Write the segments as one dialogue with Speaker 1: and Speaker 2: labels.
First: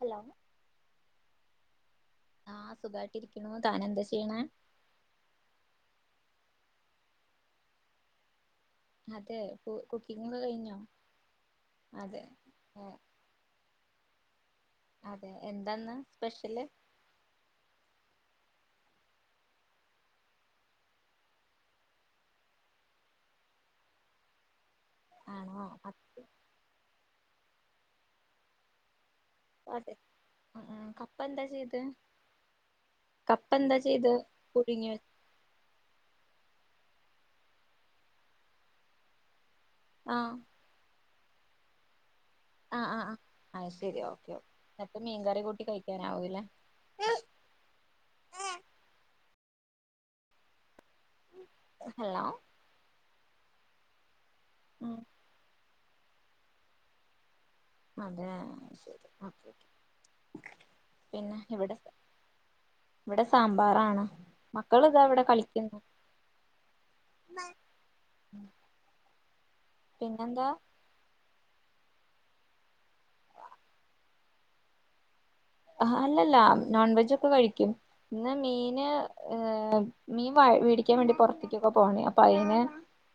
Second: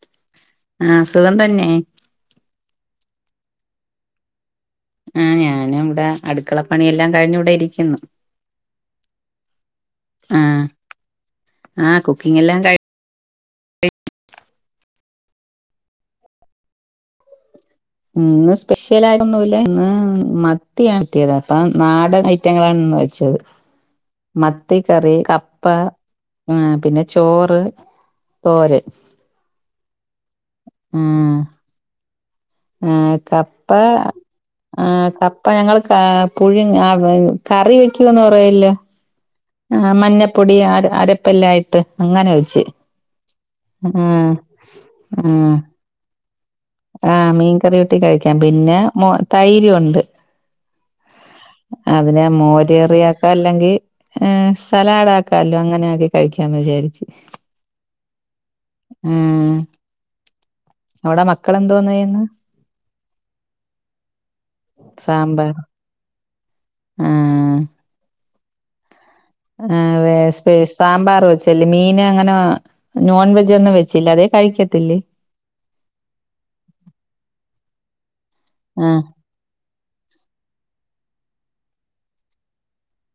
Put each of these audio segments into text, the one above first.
Speaker 1: Hello
Speaker 2: [inaudible] ആഹ് സുഖം തന്നെ
Speaker 1: സുഖയിട്ടിരിക്കുന്നു, താനെന്താ ചെയ്യ്ണേ?
Speaker 2: ആ ഞാനും താ അടുക്കളപ്പണിയെല്ലാം കഴിഞ്ഞ് ഇവിടെ ഇരിക്കുന്നു.
Speaker 1: അതെ, കു കുക്കിങ്ങോക്കെ
Speaker 2: ആഹ്
Speaker 1: കഴിഞ്ഞോ,
Speaker 2: ആഹ്
Speaker 1: അതെ
Speaker 2: കുക്കിംഗ് എല്ലാം കഴി
Speaker 1: [inaudible] മ് അതെ എന്താന്ന് സ്പെഷ്യല്
Speaker 2: ഇന്ന് സ്പെഷ്യലായൊന്നുല്ല. ഇന്ന് മത്തിയാണ് കിട്ടിയത്. അപ്പം നാടൻ ഐറ്റങ്ങളാണ് ഇന്ന് വെച്ചത്. മ ത്തി കറി കപ്പ,
Speaker 1: ആണോ അത്
Speaker 2: പിന്നെ ചോറ്, തോരൻ
Speaker 1: അതെ, കപ്പ എന്താ ചെയ്തെ
Speaker 2: ആ കപ്പ, ആ
Speaker 1: പുഴുങ്ങി വെ
Speaker 2: കപ്പ ഞങ്ങള് കാ പുഴു കറി വെക്കുന്ന് പറയല്ലോ? ആ മഞ്ഞപ്പൊടി അര അര എല്ലായിട്ട്.
Speaker 1: ആ ആ ആഹ് ശരി ഓക്കെ, ന്നിട്ട് മീൻകറി കൂട്ടി കഴിക്കാനാവുലെ
Speaker 2: ആ മീൻകറി കൂട്ടി കഴിക്കാം. പിന്നെ മൊ തൈരുണ്ട്. അതിനെ
Speaker 1: ഹലോ
Speaker 2: മോരറിയാ അതല്ലെങ്കി ഏഹ്
Speaker 1: ഉം
Speaker 2: സലാഡാക്കാല്ലോ അങ്ങനെ കഴിക്കാന്ന് വിചാരിച്ച്.
Speaker 1: അതെ
Speaker 2: ആഹ്
Speaker 1: അത്ശെരി [unintelligible] പിന്നെ
Speaker 2: മക്കളെന്തോന്നയ്യിന്ന്.
Speaker 1: വിടെ സാമ്പാറാണ്. മക്കള്താ ഇവിടെ
Speaker 2: സാമ്പാർ
Speaker 1: കളിക്ക്‌ന്ന് [inaudible] [inaudible]
Speaker 2: ആ [unintelligible] സാമ്പാർ വെച് മീന് അങ്ങനെ നോൺ വെജോന്നും വെച്ചില്ല, അല്ലെ കഴിക്കത്തില്ലേ?
Speaker 1: അല്ലല്ലാ, നോൺവെജോക്കെ കഴിക്കും. ഇന്ന്
Speaker 2: ആഹ്
Speaker 1: മീന്ഏഹ് മീൻ വ മേടിക്കാൻ വേണ്ടി പൊ ക്കൊക്കെ പോണേ, അപ്പൊ അയിന്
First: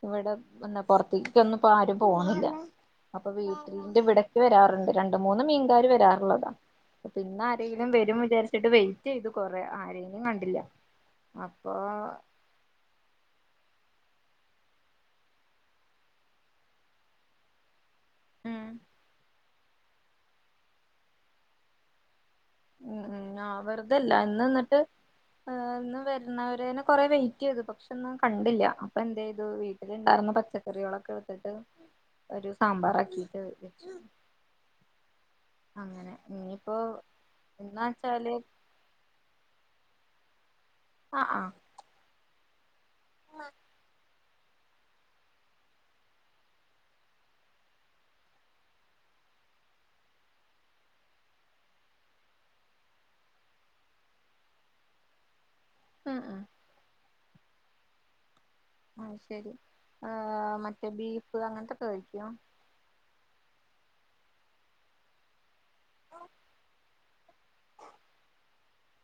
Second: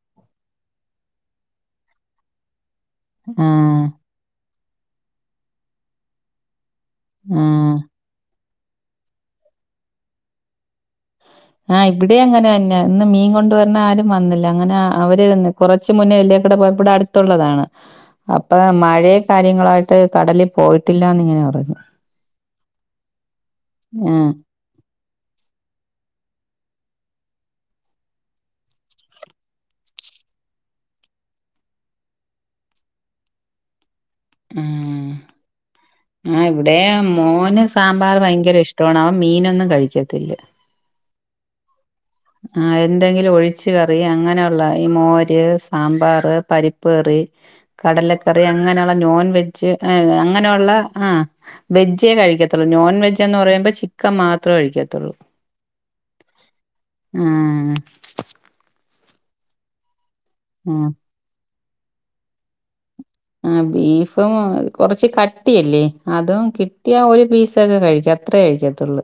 Speaker 1: ഇവിടെ ഇന്ന് പൊറത്തെക്കെക്കൊന്നും ആരും പോണില്ല. അപ്പൊ
Speaker 2: ആഹ്
Speaker 1: വീട്ടിന്റെ ഇവടക്ക് വരാർ രണ്ട് മൂന്ന് മീൻകാര് വെരാറുള്ളതാ. പിന്നെ
Speaker 2: ആഹ്
Speaker 1: ആരെങ്കിലും വരും വിചാരിച്ച്. എന്നിട്ട് വെയിറ്റ് ചെയ്തു കൊറെ ആരിലും കണ്ടില്ല അപ്പൊ
Speaker 2: ആാ ഇവടെ അങ്ങനെ തന്നെയന്നാ ഇന്ന് മീൻ കൊണ്ടുവരണയാരും- വന്നില്ല അങ്ങനെ അവര് കൊറച്ച് മുന്നേല്ലേക്കെടെ ഇവടെ അടുത്തുള്ളതാണ് അപ്പം
Speaker 1: ഉം
Speaker 2: മഴക്ക്യാ കാര്യങ്ങളായിട്ട് കടലിൽ പോയിട്ടില്ലായെന്ന് ഇങ്ങനെ പറഞ്ഞ്
Speaker 1: ഉം ഉം ആ വെറുതെല്ല്യാ ഇന്ന് എന്നിട്ട് എന്നും വെരന്നാവരനെ കൊറെ വെയിറ്റ് ചെയ്തു പശെ ഒന്നും കണ്ടില്ല അപ്പം എന്ത് ചെയ്തു വീട്ടില്ണ്ടാർന്ന പച്ചക്കറികളൊക്കെ എടുത്തിട്ട് ഒരു സാമ്പാറാക്കിട്ട് വെച്ചു
Speaker 2: ഉം
Speaker 1: അങ്ങനെ
Speaker 2: ആാ
Speaker 1: ഇനിയിപ്പോ
Speaker 2: ഇവടെയും മോന് സ് സാമ്പാറ്
Speaker 1: എന്നാച്ചാല്
Speaker 2: ഭയങ്കര ഇഷ്ടമാണ് അവൻ മീനൊന്നും കഴി യിക്കത്തില്ല [inaudible]
Speaker 1: ആാ ആാ
Speaker 2: ആാ എ എന്തെങ്കിലും ഒഴിച്ച് കറി അങ്ങനെ ഈ മോര്, സാമ്പാറ്, പരിപ്പ്ക്കറി, കടലക്കറി അങ്ങനെയെള്ള നോൺ വെജ് അങ്ങനെയുള്ള ആ വെജേ കഴിക്കത്തെള്ളൂ നോൺ വെജ് എന്ന് പറയുമ്പം ചിക്കൻ മാത്രമേ കഴിക്കത്തെള്ളൂ
Speaker 1: ആാ
Speaker 2: ആാ
Speaker 1: ആാ ശെരി ആാ
Speaker 2: ആഹ്
Speaker 1: മറ്റേ ബീപ്പ് അങ്ങനത്തെ [inaudible]
Speaker 2: ആ ബീഫും കൊറച്ച് കട്ടിയല്ലേ അതും കിട്ടിയാ ഒരു പീസൊക്കെ കഴിക്കോ അത്രേ കഴിക്കത്തെള്ളൂ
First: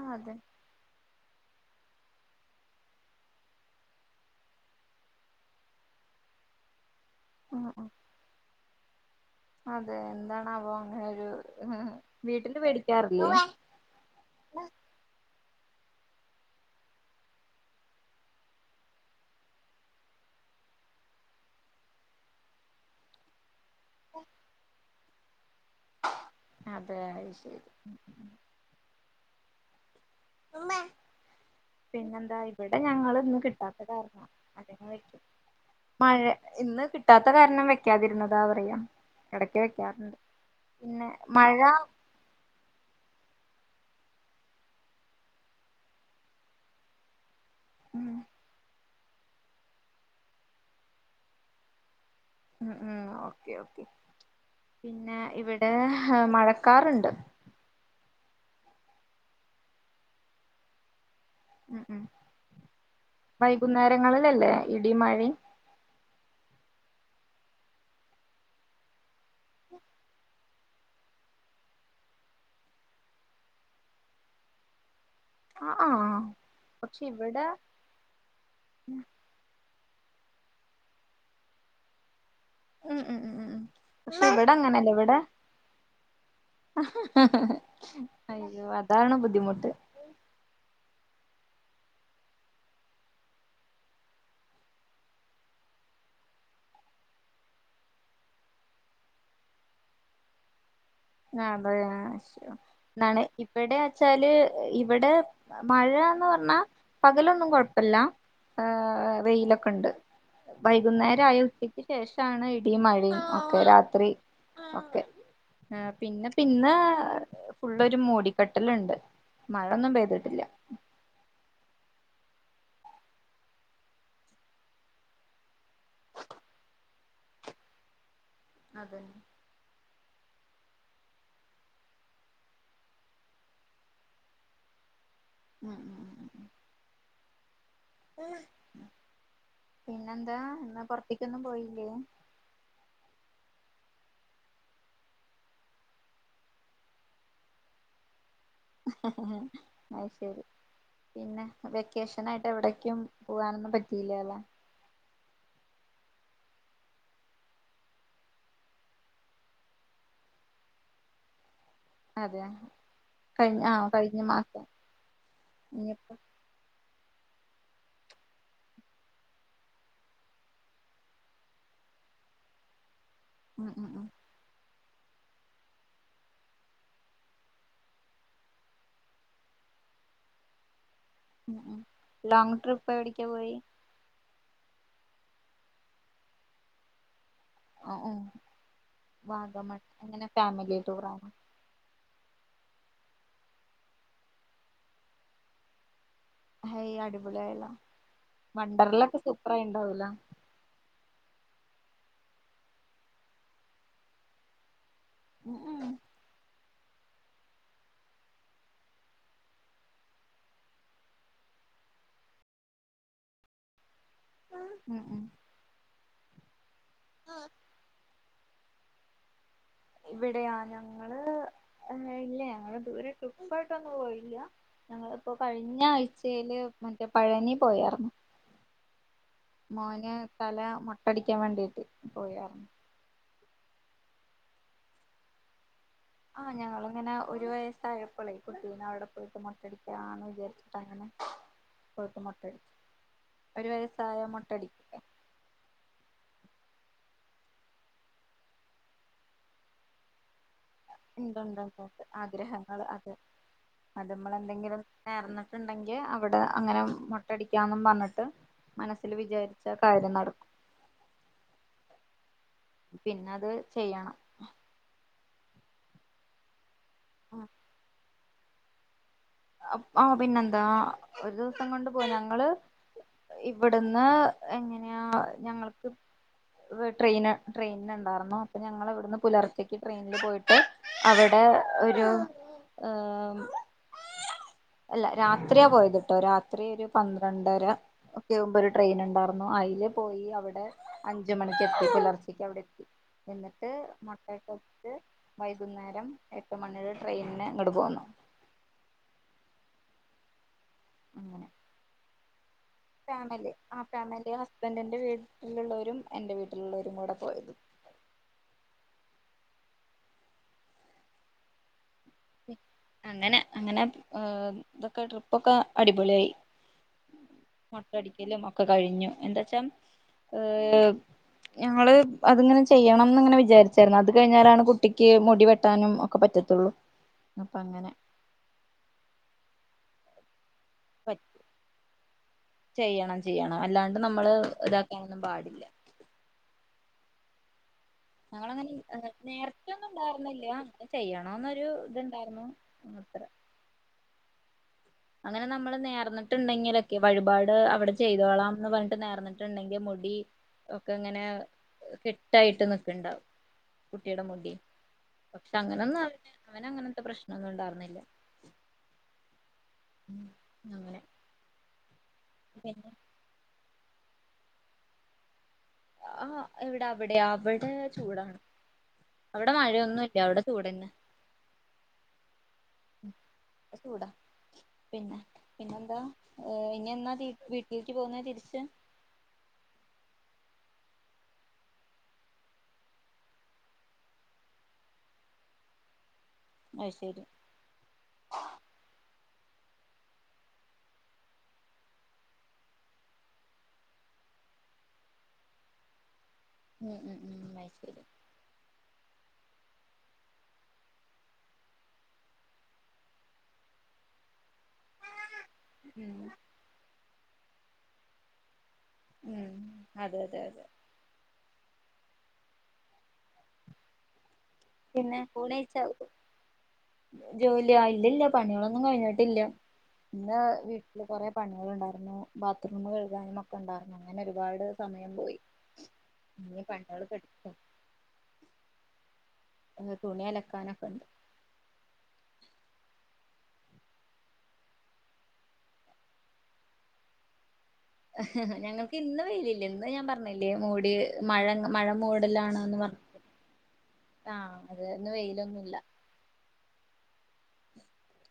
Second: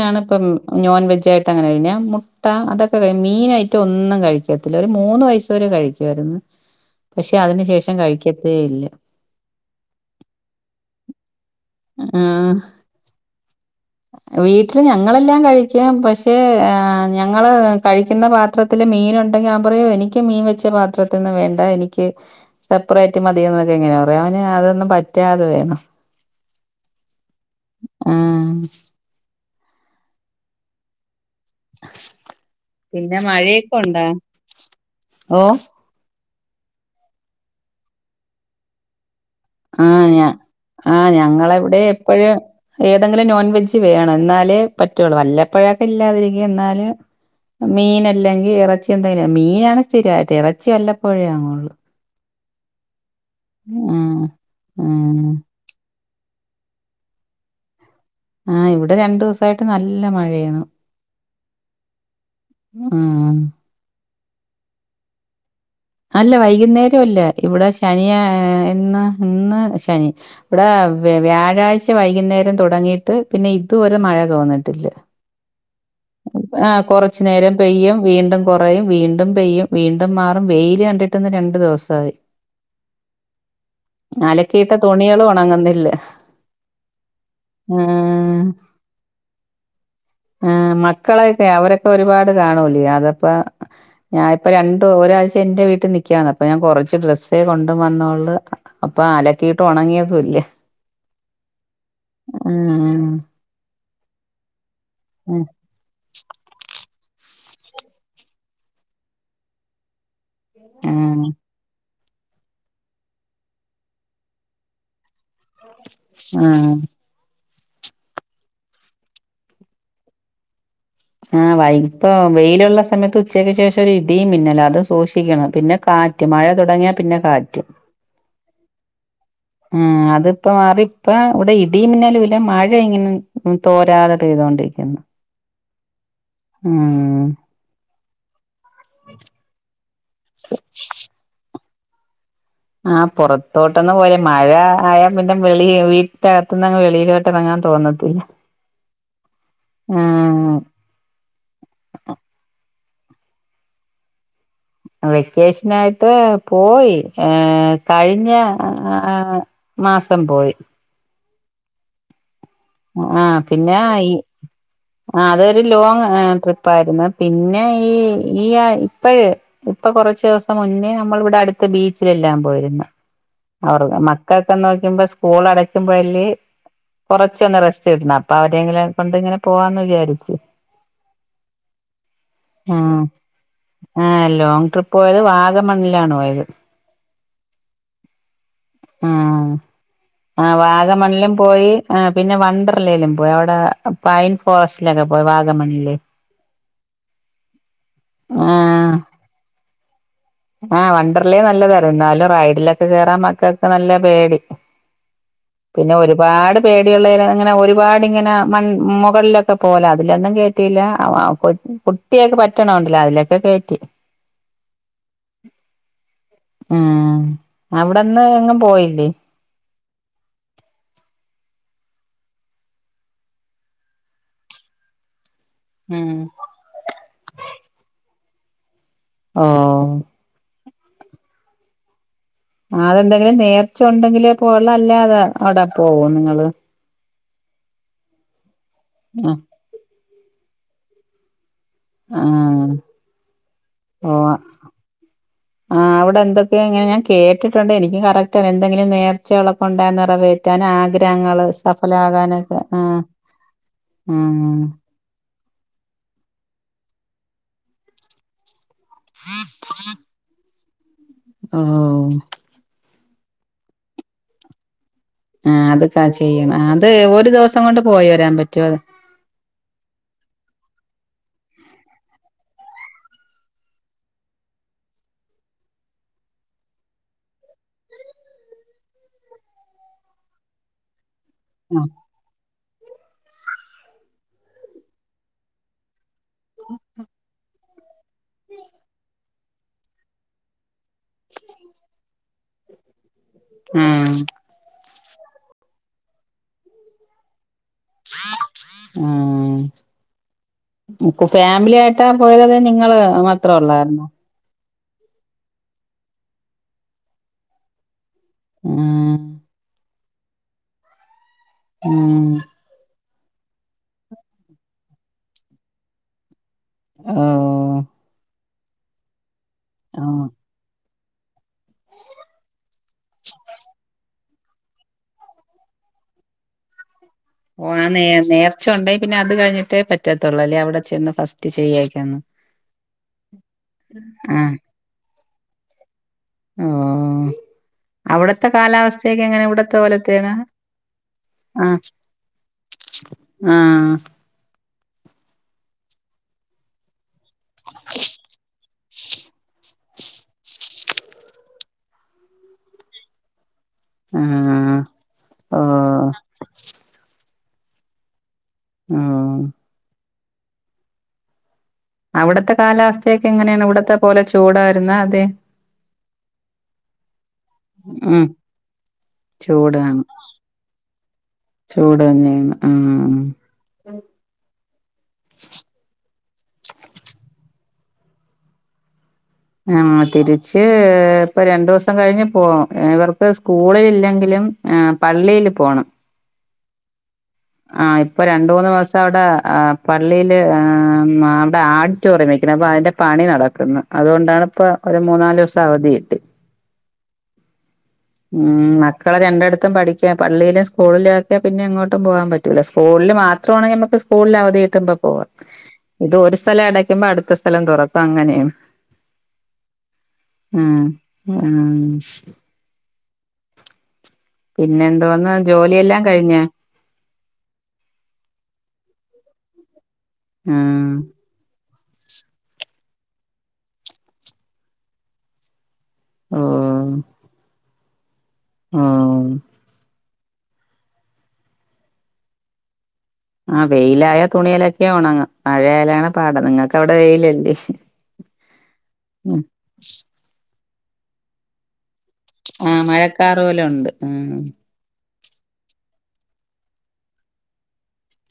Speaker 1: ആഹ് അതെ
Speaker 2: ഇപ്പം നോൺവെജ് അങ്ങനെ കഴിഞ്ഞ മെട്ടാ അതൊക്കെ മീൻ ഐറ്റം ഒന്നും കഴിക്കത്തില്ല ഒരു മൂന്ന് വയസ്സ് വരെ കഴിക്കുയിരുന്നു പശെ അതിന്
Speaker 1: ഉം ഉം
Speaker 2: ശേഷം കഴിക്ക ഏ ഇല്ല്യാ
Speaker 1: അതെ എന്താണ് ആവേ അങ്ങനെയെരു വീട്ടില് വോടിക്കാറില്ലേ
Speaker 2: വീട്ടില് ഞങ്ങളെല്ലാം കഴി പശെ ഞങ്ങള് കഴിക്കുന്ന പാത്രത്തില് മീന് ഒണ്ടെങ്കിൽ ഞാൻ പറയും എനിക്ക് മീൻ വെച്ച പാത്രത്തിന്ന് വേണ്ട എനിക്ക് സപ്പറേറ്റ് മതിന്ന് വെ എങ്ങനെയാ പറയും അവന് അതൊന്നും പറ്റ [unintelligible] തികയാതെ വരും
Speaker 1: അതെ ശരിയായ
Speaker 2: ആ
Speaker 1: അമ്മേ പിന്നെന്താ ഇവടെ
Speaker 2: പിന്നെ
Speaker 1: ഞങ്ങനളെന്നും
Speaker 2: മഴയൊക്കെ
Speaker 1: കിട്ടാത്താ
Speaker 2: ഉണ്ടോ
Speaker 1: കാരണം
Speaker 2: ഓ
Speaker 1: [inaudible] മഴ- ഇന്ന് കിട്ടാത്ത കാരണം വെക്കാതിരുന്നതാ പറയാം
Speaker 2: ആ ഞ ആ ഞങ്ങള
Speaker 1: മഴ
Speaker 2: വിടെ എപ്പഴും ഏതെങ്കിലും നോൺവെജ്- വേണം എന്നാലെ പറ്റൊള്ളൂ വല്ലപ്പഴൊക്കെ ഇല്ലാതിരിക്കും എന്നാലും
Speaker 1: ഉം
Speaker 2: മീനല്ലെങ്കി ഇറച്ചി [unintelligible] മീനാണ് സ്ഥിരായിട്ട് എറച്ചി വല്ലപ്പോഴേ വാങ്ങോള്ളൂ
Speaker 1: ഉം ഉം ഒ [unintelligible]
Speaker 2: ഉം
Speaker 1: പിന്നെ ഇവ്ടെ ഹാ മഴക്കാറ്ണ്ട്
Speaker 2: ആ ഇവിടെ രണ്ടു ദിവസായിട്ട് നല്ല മഴയാണ്
Speaker 1: ഉം ഉം
Speaker 2: ഉം
Speaker 1: വൈകുന്നേരങ്ങള് ന്നല്ലേ ഇടിമയിം
Speaker 2: അല്ല വൈക്ന്നേരം അല്ല ഇവ്ടെ ശനിയാ ഇന്ന് ഇന്ന് ശനി ഇവ്ടെ വ വ്യാഴാഴ്ച വൈക്ന്നേരം തുടങ്ങിട്ട് പിന്നെ ഇതുവരെ മഴ തോന്ന്ട്ടില്ല
Speaker 1: ആ ആ
Speaker 2: ആഹ്
Speaker 1: പക്ഷെ
Speaker 2: കോറച്ച്
Speaker 1: ഇവിടെ
Speaker 2: നേരം പെയ്യും വീണ്ടും കോറയും വീണ്ടും പെയ്യും വീ മാറും വെയി... ല് കണ്ടിട്ട്ന്ന് രണ്ടു ദിവസായി
Speaker 1: ഉം ഉം ഉം ഉം പക്ഷെ എവിടെ
Speaker 2: അലക്കിയിട്ട
Speaker 1: അങ്ങനെല്ല ഇവിടെ
Speaker 2: തുണികൾ ഉണങ്ങുന്നില്ല ഉം
Speaker 1: അയ്യോ അതാണ് ബുദ്ധിമുട്ട്
Speaker 2: മക്കളെക്കെ അവരൊക്കെ ഒരുപാട് കാണൂലേ അതപ്പാ ഞാനിപ്പോ രണ്ട്ടു ഒരാഴ്ച... എന്റെ വീട്ടിനിക്കാന്ന് അപ്പൊ ഞാൻ കുറച്ച് ഡ്രസ്സെകൊണ്ടുവന്നോള്ളു അപ്പൊ ആലക്കിട്ട് ഉണങ്ങിതുല്ല
Speaker 1: ആ അതയാശ എന്നാണ് ഇപ്പടെ ച്ചാല്... ഇവിടെ
Speaker 2: ഉം
Speaker 1: മഴന്നു പറഞ്ഞാ... പകലൊന്നും കൊഴപ്പല്ല ഏ വെയിലൊക്കെണ്ട്
Speaker 2: ഉം
Speaker 1: വൈകുന്നേരം ആയ ഉച്ചക്ക് ഷ് ക്ക് ശേഷാണ് ഇടിംമഴയും ഒക്കെ രാത്രി ഒക്കെ ആ പിന്നെ
Speaker 2: ഉം
Speaker 1: പിന്നെ ഫുള്ളൊരു മൂടിക്കട്ടല്ണ്ട് മഴയൊന്നും പെയ്തിട്ടില്ല
Speaker 2: ആ വൈ ഇപ്പൊ വെയിലുള്ള സമയത്ത് ഉച്ചക്ക് ശേഷം ഒരു ഇടിയും മിന്നലാ അത് സൂക്ഷിക്കണം പിന്നെ കാറ്റും മഴ തുടങ്ങിയാ പിന്നെ കാറ്റും
Speaker 1: അതന്നെ
Speaker 2: ആഹ് അതിപ്പ മാറി ഇപ്പ ഇവിടെ ഇടിമിന്നലുല്ലമഴ ഇങ്ങനെ തോരാതെ പെയ്തൊണ്ടിരിക്ക്ന്നു
Speaker 1: ഉം ഉം
Speaker 2: ആഹ്
Speaker 1: ഉം പിന്നെന്താ എന്ന പുറത്തേക്കൊന്നും പോയി ല്ലേ
Speaker 2: ആ പൊറത്തോട്ടന്ന് പോയില മഴ ആയാ പിന്നെ വെിളി വീട്ടകത്തുന്ന്ങ്ങ് വെളിയിലോട്ട് ഇറങ്ങാൻ തോന്നത്തില്ല
Speaker 1: അയ്ശരി
Speaker 2: ആഹ്
Speaker 1: പിന്നെ വെക്കേഷൻ ആയിട്ട് എവിടക്കും പൂവാനൊന്നും പറ്റീല്ലാല്ലേ
Speaker 2: അ വെക്കേഷനായിട്ട് പോയി കഴിഞ്ഞ മാസം പോയി
Speaker 1: അതെ
Speaker 2: ആ
Speaker 1: കഴിഞ്ഞ
Speaker 2: പിന്നെ ആ ഈ
Speaker 1: കഴിഞ്ഞ മാസം
Speaker 2: അതൊരു ലോ
Speaker 1: ഇനിയിപ്പോ
Speaker 2: പിന്നെ ഈ ഈആഴ് ഇപ്പഴ് ഇപ്പ കൊറച്ചുസം
Speaker 1: ഉം ഉം
Speaker 2: അവർഗ
Speaker 1: ഉം
Speaker 2: മക്കക്കെന്നോ ഞ് പസ്കൂൾ അടക്കുമ്പഴല്ലേ കൊറച്ചോ റച്ചൊന്ന് റസ്റ്റ് കിട്ട്ണ അപ്പ അവരെങ്കില കൊണ്ട് ഇങ്ങനെ പോവാന്ന് വിജാരിച്
Speaker 1: ലോങ് ട്രിപ്പ് എവിടിക്കാ പോയി
Speaker 2: ആഹ് ലോങ് ട്രിപ്പ് പോയത് വാഗമണ്ണിലാണ് പോയത്
Speaker 1: അഹ്
Speaker 2: ആഹ്
Speaker 1: വാഗമണ്ണിൽ എങ്ങനെ
Speaker 2: ആഹ്
Speaker 1: ഫാമിലി ട്ടൂറാണോ
Speaker 2: വാഗമണിലും പോയി ആഹ് പിന്നെ വണ്ടർലയിലും പോയി അവിടെ പൈൻ ഫോറസ്റ്റിലൊക്കെ പോയി വാഗമണ്ണില്
Speaker 1: ഹൈ അടിപൊളിയായല്ലോ വണ്ടർലൊക്കെ സൂപ്പർയിണ്ട് [unintelligible]
Speaker 2: ആ വണ്ടർലെനല്ലതാർ എന്നാലും റൈഡിലൊക്കെ കേറാൻ മക്കക്ക് നല്ല പേടി
Speaker 1: ഉം
Speaker 2: പിന്നെ ഒരുപാട് പേടിയുള്ളയിനെ ഇങ്ങനെ ഒരുപാടിങ്ങനെ മൺ മുകളിലൊക്കെ പോല അതിലൊന്നും കേറ്റില്ല വ പൊൻ കുട്ടിയൊക്കെ പറ്റണണ്ടില്ല അതിലൊക്കെ കേറ്റി
Speaker 1: ഹ് ഹ് മ്
Speaker 2: ആഹ്‌
Speaker 1: ഉം
Speaker 2: അവിട ഇന്നാ ഞങ്ങ പോയില്ലേ
Speaker 1: ഇവിടെയാ ഞങ്ങള് ഹേയ് ഇല്ല ഞങ്ങള് ട്രിപ്പായിട്ടൊന്നും പോയില്ല കഴിഞ്ഞ
Speaker 2: ഉം
Speaker 1: ആഴ്ചയില് മറ്റേ പഴനി പോയർ പൊ
Speaker 2: ഓ
Speaker 1: മോന് തല മൊട്ടടിക്കാൻ വേണ്ടിട്ട് പോയാർന്നു
Speaker 2: ആഹ്‌ അതെന്തെങ്കിലും നേർച്ച ഉണ്ടെങ്കിൽ ങ്കെ പോല അല്ലേ അത് അവടെ
Speaker 1: ആഹ് ഞങ്ങളിങ്ങനെ ഒരു വയസ്സായപ്പളേ ട്ടീനവിടെ
Speaker 2: ആഹ്
Speaker 1: പോയിട്ട് മോട്ടടി ആ വിജാരിച്ചിട്ടങ്ങനെ പോയിട്ട്
Speaker 2: ആഹ്
Speaker 1: മൊട്ടടിച്ച് ഒരു
Speaker 2: ഓ
Speaker 1: വയസായ മൊ ട്ടടിക്ക
Speaker 2: ക്കെ എങ്ങനെ ഞാൻ കേട്ടിട്ടുണ്ട് എനിക്ക് കറക്റ്റ് അറ എന്തെങ്കിലും നേർച്ചയുള്ളപ്പോ ഉണ്ടായാനെർവർ
Speaker 1: ഉണ്ട് ഉണ്ട് ണ്ട്ണ്ട് ആഗ്രഹങ്ങൾ
Speaker 2: ആഹ്
Speaker 1: അത്
Speaker 2: ഉം
Speaker 1: അതമ്മളെന്തെങ്കിലും ണ്ടെങ്കി അവിടെ അങ്ങനെ മുട്ടടിക്കാന്നും പറഞ്ഞിട്ട് മനസ്സിൽ വിചാരിച്ച കാര്യം നടക്കും
Speaker 2: ഓ
Speaker 1: പിന്നെ അത് ചെയ്യണം
Speaker 2: ആ അത്ക്ക ചെയ്യണം ആ [unintelligible] ഒരു
Speaker 1: ഉം
Speaker 2: ദിവസം കൊണ്ട് പോയോ രാൻ പറ്റുവോ
Speaker 1: ആ പിന്നെന്താ ഒരു ദിവസം കൊണ്ട് പോയി ഞങ്ങള് ഇവിടുന്ന് എങ്ങനെയാ ഞങ്ങൾക്ക് ട്രെയിന് ട്രെയിനിണ്ടാരുന്നു അപ്പോ ഞങ്ങൾ ഇവിടുന്ന് പുലർച്ചക്ക് ട്രെയിനിൽ പോയിട്ട് അവിടെ ഒരു അല്ല രാത്രിയാ പോയത്. രാത്രി ഒരു പന്ത്രണ്ടര ക്ക്‌ ‌ മുമ്പ് ഒരു ട്രെയിനുണ്ടാർന്നു അയില് പോയി അവിടെ അഞ്ച് മണിക്ക് എത്തി പുലർച്ചക്ക് അവിടെത്തി. എന്നിട്ട്
Speaker 2: ആഹ്
Speaker 1: [unintelligible] വൈകുന്നേരം എട്ട് മണീടെ ട്രെയിനിന് ഇങ്ങട് പോന്നു.
Speaker 2: ആഹ് [inaudible]
Speaker 1: അങ്ങനെ
Speaker 2: ഫാമിലി ആയിട്ടാ പോയത് നി ങ്ങള് മാത്രൊള്ളാരുന്നോ?
Speaker 1: സ്ബെന്റിന്റെ വീട്ടിലുള്ളവരും എന്റെ വീട്ടിലുള്ളവരും കൂടെ പോയത്.
Speaker 2: ആഹ് ഉം
Speaker 1: അങ്ങനെ അങ്ങനെ ഇതൊക്കെ ട്രിപ്പൊക്കെ അടിപൊളിയായി.
Speaker 2: ഓഹ്
Speaker 1: മൊട്ട അടിക്കലും ഒക്കെകഴിഞ്ഞു എന്ത [unintelligible]
Speaker 2: ആഹ്
Speaker 1: ഏഹ് ഞങ്ങള് അതിങ്ങനെ ചെയ്യണം ന്ന്ങ്ങനെ വിചാരിച്ചാര്ന്നു. അത് കഴിഞ്ഞാലാണ് കുട്ടിക്ക് മുടി വെട്ടാനും ഒക്കെ പറ്റത്തൊള്ളൂ
Speaker 2: ഓ ആ നേ നേർച്ച ഒണ്ടേ പിന്നെ അത് കഴിഞ്ഞി ട്ടെ പറ്റത്തൊള്ളല്ലെ അവ
Speaker 1: ചെയ്യണം ചെയ്യണം അല്ലാണ്ട് നമ്മള്
Speaker 2: ആഹ്
Speaker 1: ഇതാക്കാനൊ ന്നും പാടില്ല
Speaker 2: ഓഹ് അവിടത്തെ
Speaker 1: ഞങ്ങളങ്ങനെ
Speaker 2: കാലാവസ്ഥയൊക്കെ എങ്ങനെ ഇവിടത്തെ
Speaker 1: നേർച്ചയൊന്നും
Speaker 2: പോലത്തെയാണോ
Speaker 1: ഇണ്ടാരുന്നില്ല. അത്രെ
Speaker 2: ആഹ് ആഹ്
Speaker 1: അങ്ങനെ നമ്മള് നേർന്നിട്ടുണ്ടെങ്കിലൊക്കെ വഴിപാട് അവിടെ ചെയ്തോളാം എന്ന് പറഞ്ഞിട്ട് നേർന്നിട്ടുണ്ടെങ്കിൽ മു ടി ഒക്കെ ഇങ്ങനെ കെട്ടായിട്ട് നിക്ക്ണ്ടാവും. കുട്ടിയുടെ മുടി.
Speaker 2: ആഹ്
Speaker 1: പക്ഷെ അങ്ങനൊന്നും
Speaker 2: ഓഹ്
Speaker 1: അവന് അവനങ്ങനത്തെ പ്രശ് നങ്ങൾ ഉണ്ടാർന്നില്ല.
Speaker 2: ആ
Speaker 1: അങ്ങനെ
Speaker 2: അവിടുത്തെ
Speaker 1: പിന്നെ
Speaker 2: കാലാവസ്ഥയൊക്കെ ങ്ങനെയാണ് ഇവിടത്തെ പോലെ ചൂടാരുന്നതെ
Speaker 1: ആ എവിട അവിടെയാ ഇവിടെ
Speaker 2: ഉം
Speaker 1: ചൂടാണ് അവിടെ
Speaker 2: ചൂടാണ്
Speaker 1: മഴയൊന്നുല്ല അവിടെ ചൂട്ന്നെ
Speaker 2: ചൂട് തന്നെയാണ് ഉം
Speaker 1: ചൂട പിന്നെ പിന്നെന്താ ഇനിയെന്നാ വീട്ടിക് എണീറ്റ്ക്ക് പോകുന്ന തിരിച്ച
Speaker 2: ആം തിരിച്ച് ഇപ്പൊ രണ്ടു ദിവസം കഴിഞ്ഞ് പോകും ഇവർക്ക് സ്കൂളിൽ ഇല്ലെങ്കിലും പള്ളിയില് പോണം
Speaker 1: അത്ശരി
Speaker 2: ആ ഇപ്പൊ രണ്ടു മൂന്ന് ദിവസം അവിടെ പള്ളിയില് അവിടെ ആഡിറ്റോറിയം വക്കണ അപ്പൊ അതിന്റെ പണി നടക്കുന്നു അതുകൊണ്ടാണ് ഇപ്പൊ ഒരു മൂന്നാലു ദിവസം അവധി ഇട്ട്
Speaker 1: [inaudible]
Speaker 2: ഉം മക്കളെ രണ്ടടത്തും പഠിക്കാ പള്ളിയിലും സ്കൂളിലു വൊക്കെ പിന്നെ എങ്ങോട്ടും പോകാൻ പറ്റൂല സ്കൂളില് മാത്രമാണെങ്കിൽ നമുക്ക് സ്കൂളിൽ അവധി കിട്ടുമ്പ
Speaker 1: ഉം
Speaker 2: പോവാഇത് ഒരു സ്ഥലം ഇടയ്ക്കുമ്പോ അടുത് ഇ സ്ഥലം തുറക്കാ അങ്ങനെയും
Speaker 1: ഉം അതെ അതെ അതെ
Speaker 2: ആ പിന്നെ എന്ത വന്ന് ജോലിയെല്ലാം കഴിഞ്ഞാ
Speaker 1: ജോലിയാ ഇല്ലല്ല പണികളൊന്നും കഴിഞ്ഞട്ടില്ല പിന്ന
Speaker 2: ഉം
Speaker 1: വീട്ടില് കൊറെ പണികളുണ്ടായി ബാത്റൂം കഴുകാനും ഒക്കെ ഉണ്ടായിരുന്നു അങ്ങനെ ഒരുപാട് സമയം പോയി ഇങ്ങ പണ്ടള് കടിച്ച
Speaker 2: ആ
Speaker 1: ഏ തുണിയലക്കാനൊക്കെണ്ട്
Speaker 2: ആ വെയിലായാ തുണിയലക്കിയാ ഒണങ്ങുംമഴയാലാണ് പാട് നിങ്ങൾക്കവിടെ വെയിലല്ലേ
Speaker 1: ഹഹഹ ഞങ്ങക്ക് ഇന്ന്
Speaker 2: ഉം.
Speaker 1: വെയിലില്ല ഇന്ന് ഞാൻ പറഞ്ഞില്ലേ മൂടി മഴയങ്ങ് മഴ മൂടലാണോന്ന്
Speaker 2: ആഹ്
Speaker 1: പറഞ്ഞ
Speaker 2: മഴക്കാറ് പോലുണ്ട്.
Speaker 1: ആ
Speaker 2: ഉം.
Speaker 1: അതൊണ്ട് വെയിലൊന്നുമല്ല [inaudible]